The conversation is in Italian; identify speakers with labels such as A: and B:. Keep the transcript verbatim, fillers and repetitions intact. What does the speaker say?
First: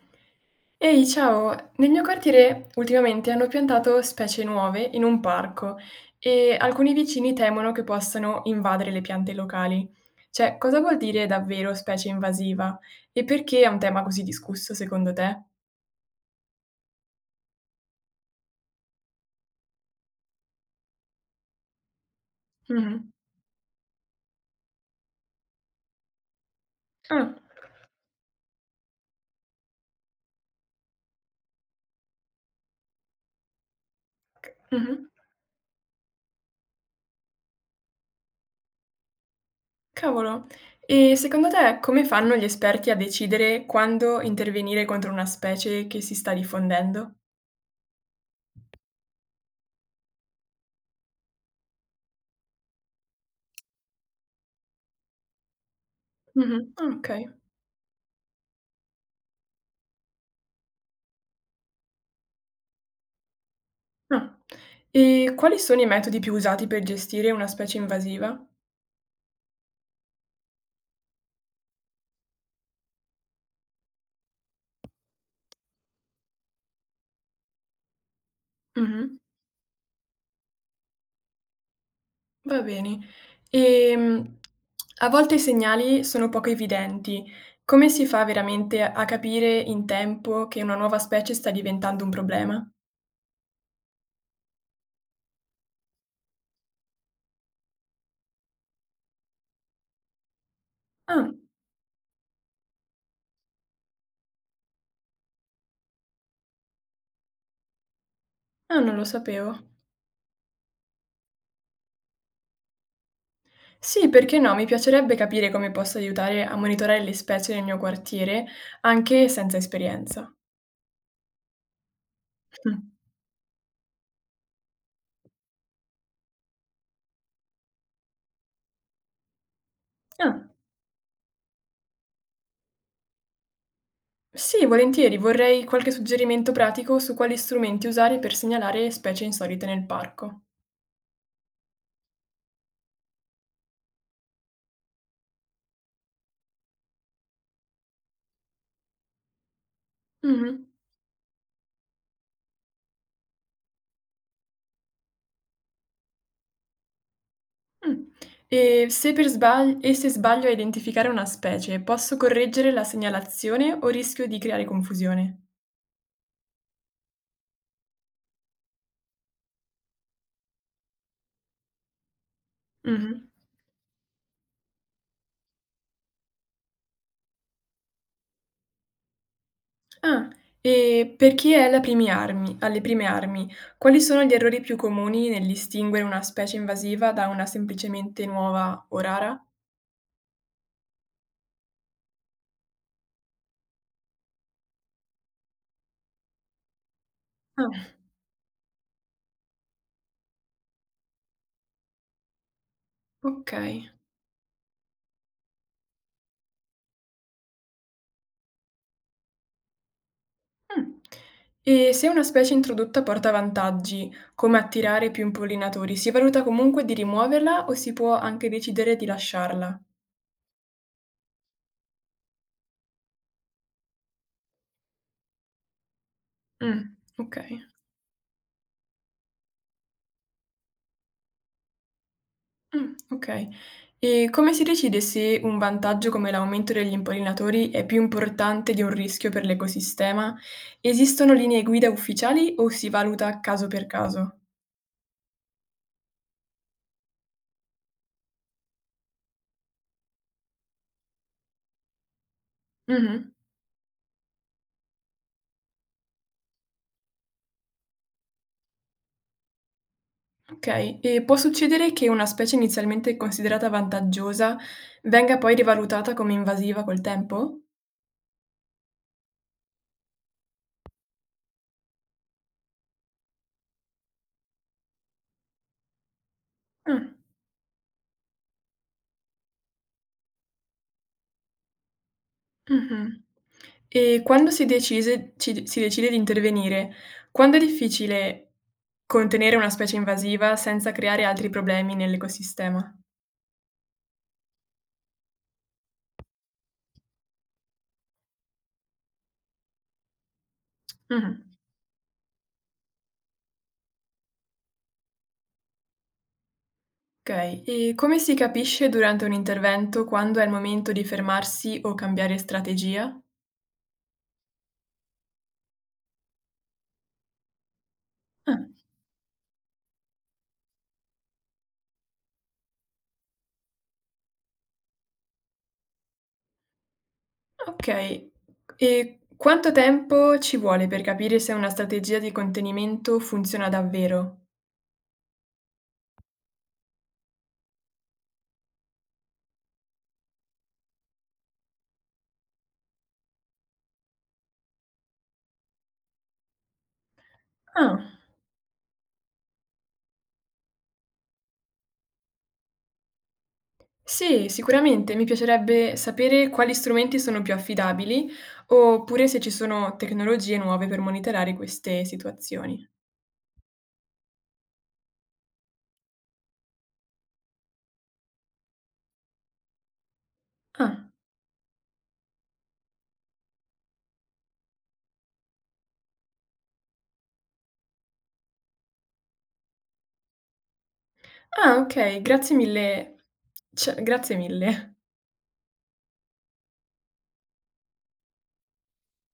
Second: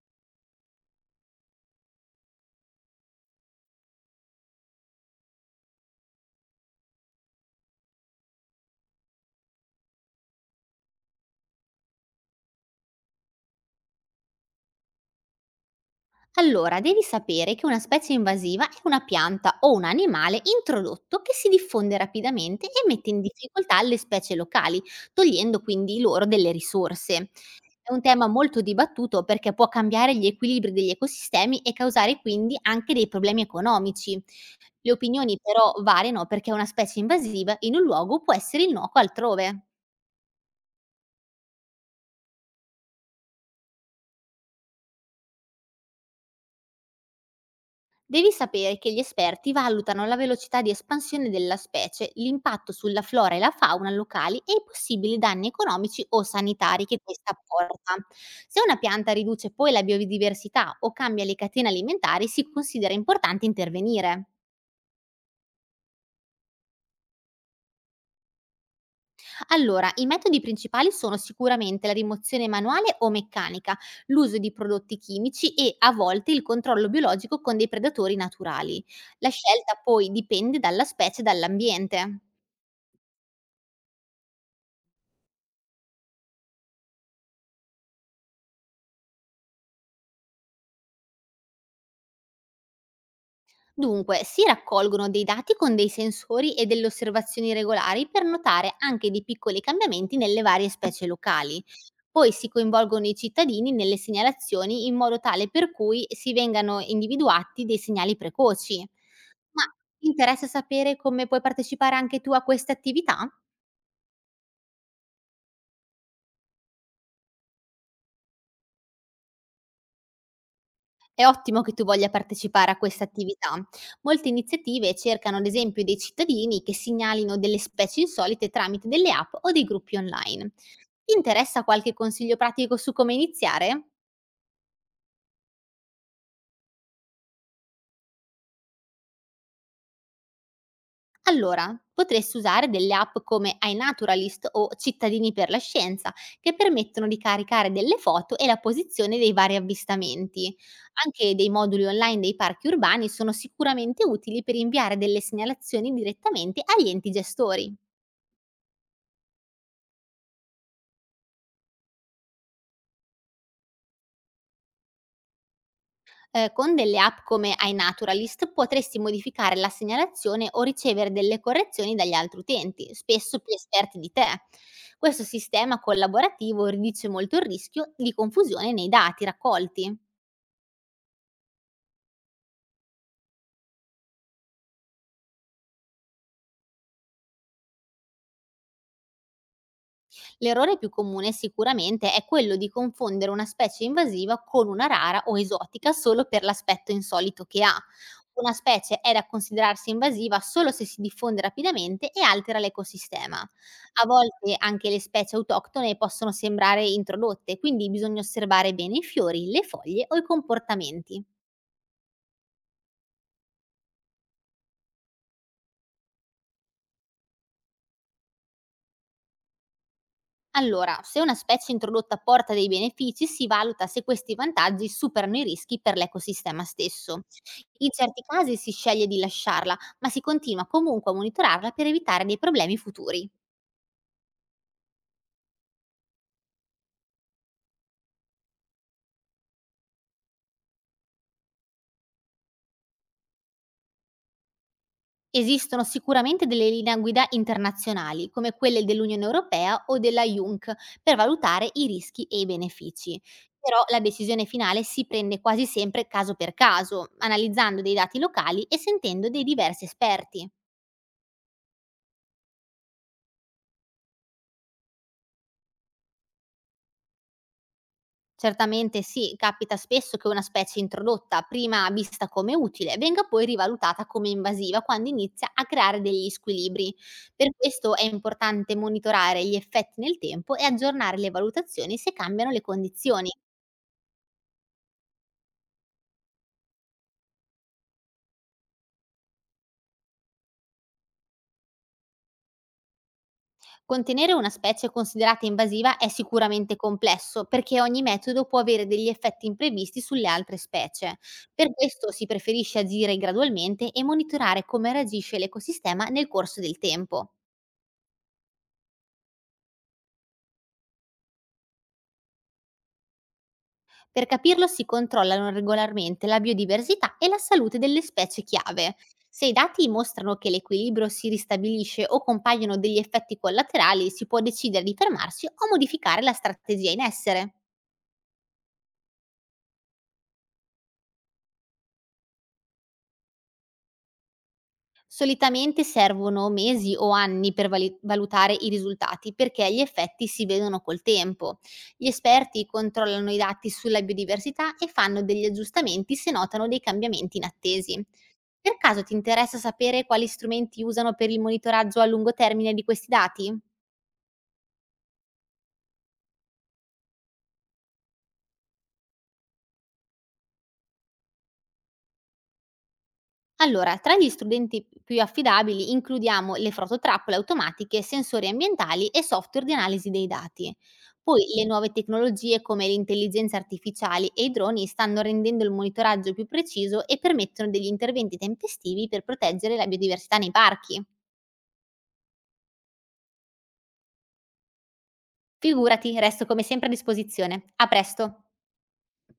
A: Ehi, ciao! Nel mio quartiere ultimamente hanno piantato specie nuove in un parco e alcuni vicini temono che possano invadere le piante locali. Cioè, cosa vuol dire davvero specie invasiva? E perché è un tema così discusso secondo te?
B: Allora, devi sapere che una specie invasiva è una pianta o un animale introdotto che si diffonde rapidamente e mette
A: Mhm.
B: in difficoltà le specie locali, togliendo quindi loro delle risorse.
A: Ah,
B: È un tema molto dibattuto perché può cambiare gli equilibri degli ecosistemi e causare quindi anche dei problemi economici. Le
A: mhm.
B: opinioni però variano perché una specie invasiva in un luogo può essere innocua altrove.
A: Cavolo. E secondo te come fanno gli esperti a decidere quando intervenire contro una specie che si sta diffondendo?
B: Devi sapere che gli esperti valutano la velocità di espansione della specie, l'impatto sulla flora e la fauna locali e i possibili danni economici o
A: Mhm.
B: sanitari
A: Ah,
B: che
A: ok.
B: questa porta. Se una pianta riduce poi la biodiversità o cambia le catene alimentari, si considera importante intervenire.
A: Ah. E quali sono i metodi più usati per gestire una specie invasiva?
B: Allora, i metodi principali sono sicuramente la rimozione manuale o meccanica, l'uso di prodotti chimici e a volte il controllo biologico con dei predatori naturali.
A: Mh-mh,
B: La scelta poi dipende dalla specie e dall'ambiente.
A: va bene. Ehm, A volte i segnali sono poco evidenti. Come si fa veramente a capire in tempo che una nuova specie sta diventando un problema?
B: Dunque, si raccolgono dei dati con dei sensori e delle osservazioni regolari per notare anche dei piccoli cambiamenti nelle varie specie
A: Ah,
B: locali. Poi si coinvolgono i cittadini nelle segnalazioni in modo tale per cui si vengano individuati dei segnali precoci.
A: ah, non lo sapevo.
B: Ma ti interessa sapere come puoi partecipare anche tu a queste attività?
A: Sì, perché no, mi piacerebbe capire come posso aiutare a monitorare le specie nel mio quartiere, anche senza esperienza.
B: È ottimo che tu voglia partecipare
A: Mh.
B: a questa attività. Molte iniziative cercano ad esempio dei cittadini che segnalino delle specie insolite tramite delle app o dei gruppi
A: Ah.
B: online. Ti interessa qualche consiglio pratico su come iniziare?
A: Sì, volentieri, vorrei qualche suggerimento pratico su quali strumenti usare per segnalare specie insolite nel parco.
B: Allora, potresti usare delle app come iNaturalist o Cittadini per la Scienza, che permettono di caricare delle foto e la posizione dei vari
A: Mh-mh.
B: avvistamenti. Anche dei moduli online dei parchi urbani sono sicuramente utili per inviare delle segnalazioni direttamente agli enti gestori.
A: Mh. E se per sbagl e se sbaglio a identificare una specie, posso correggere la segnalazione o rischio di creare confusione?
B: Ehm, con delle app come iNaturalist potresti modificare la segnalazione o ricevere delle correzioni dagli altri utenti,
A: Mh-mh.
B: spesso più esperti di te. Questo sistema collaborativo riduce molto il rischio di confusione nei dati raccolti.
A: Ah, e per chi è alla primi armi alle prime armi, quali sono gli errori più comuni nel distinguere una specie invasiva da una semplicemente nuova o rara?
B: L'errore più comune sicuramente è quello di confondere una specie invasiva con una rara o esotica solo per l'aspetto insolito che ha.
A: Ah,
B: Una specie è da considerarsi invasiva solo se si diffonde rapidamente e altera l'ecosistema.
A: okay.
B: A volte anche le specie autoctone possono sembrare introdotte, quindi bisogna osservare bene i fiori, le foglie o i
A: Mh.
B: comportamenti.
A: E se una specie introdotta porta vantaggi, come attirare più impollinatori, si valuta comunque di rimuoverla o si può anche decidere di lasciarla?
B: Allora, se una specie introdotta porta dei benefici, si valuta se questi vantaggi superano i rischi per l'ecosistema
A: Mh,
B: stesso.
A: okay.
B: In certi casi si sceglie di lasciarla, ma si continua comunque a monitorarla per evitare dei problemi
A: Mh,
B: futuri.
A: okay. E come si decide se un vantaggio come l'aumento degli impollinatori è più importante di un rischio per l'ecosistema? Esistono linee guida ufficiali o si valuta caso per caso?
B: Esistono sicuramente delle linee guida internazionali, come quelle dell'Unione Europea o della I U N C, per valutare i rischi e i benefici.
A: Mh-mh.
B: Però la decisione finale si prende quasi sempre caso per caso, analizzando dei dati locali e sentendo dei diversi esperti.
A: Okay, e può succedere che una specie inizialmente considerata vantaggiosa venga poi rivalutata come invasiva col tempo?
B: Certamente sì, capita spesso che una specie introdotta, prima vista come utile, venga poi rivalutata come invasiva quando inizia a creare degli squilibri.
A: Ah,
B: Per questo è importante monitorare gli effetti nel tempo e aggiornare le valutazioni se cambiano le
A: mh-mh.
B: condizioni.
A: E quando si decise ci si decide di intervenire, quando è difficile contenere una specie invasiva senza creare altri problemi nell'ecosistema?
B: Contenere una specie considerata invasiva è sicuramente complesso perché ogni metodo può avere degli effetti imprevisti sulle altre specie.
A: Mh-mh.
B: Per questo si preferisce agire gradualmente e monitorare come reagisce l'ecosistema nel corso del tempo.
A: Okay, e come si capisce durante un intervento quando è il momento di fermarsi o cambiare strategia?
B: Per capirlo si controllano regolarmente la biodiversità e la salute delle specie
A: Ah.
B: chiave. Se i dati mostrano che l'equilibrio si ristabilisce o compaiono degli effetti collaterali, si può decidere di fermarsi o modificare la strategia in essere.
A: Okay. E quanto tempo ci vuole per capire se una strategia di contenimento funziona davvero?
B: Solitamente servono mesi o anni per vali- valutare i risultati perché gli effetti si vedono col tempo. Gli esperti controllano i dati sulla biodiversità e fanno degli aggiustamenti se notano dei cambiamenti inattesi.
A: Ah,
B: Per caso ti interessa sapere quali strumenti usano per il monitoraggio a lungo termine di questi dati?
A: sì, sicuramente. Mi piacerebbe sapere quali strumenti sono più affidabili, oppure se ci sono tecnologie nuove per monitorare queste situazioni.
B: Allora, tra gli strumenti più affidabili includiamo le fototrappole automatiche, sensori ambientali e software di analisi dei dati.
A: Ah.
B: Poi le nuove tecnologie come l'intelligenza artificiale e i droni stanno rendendo il monitoraggio più preciso e permettono degli interventi tempestivi per proteggere la biodiversità nei parchi.
A: Ah, okay, grazie mille. Cioè, grazie mille.
B: Figurati, resto come sempre a disposizione. A presto!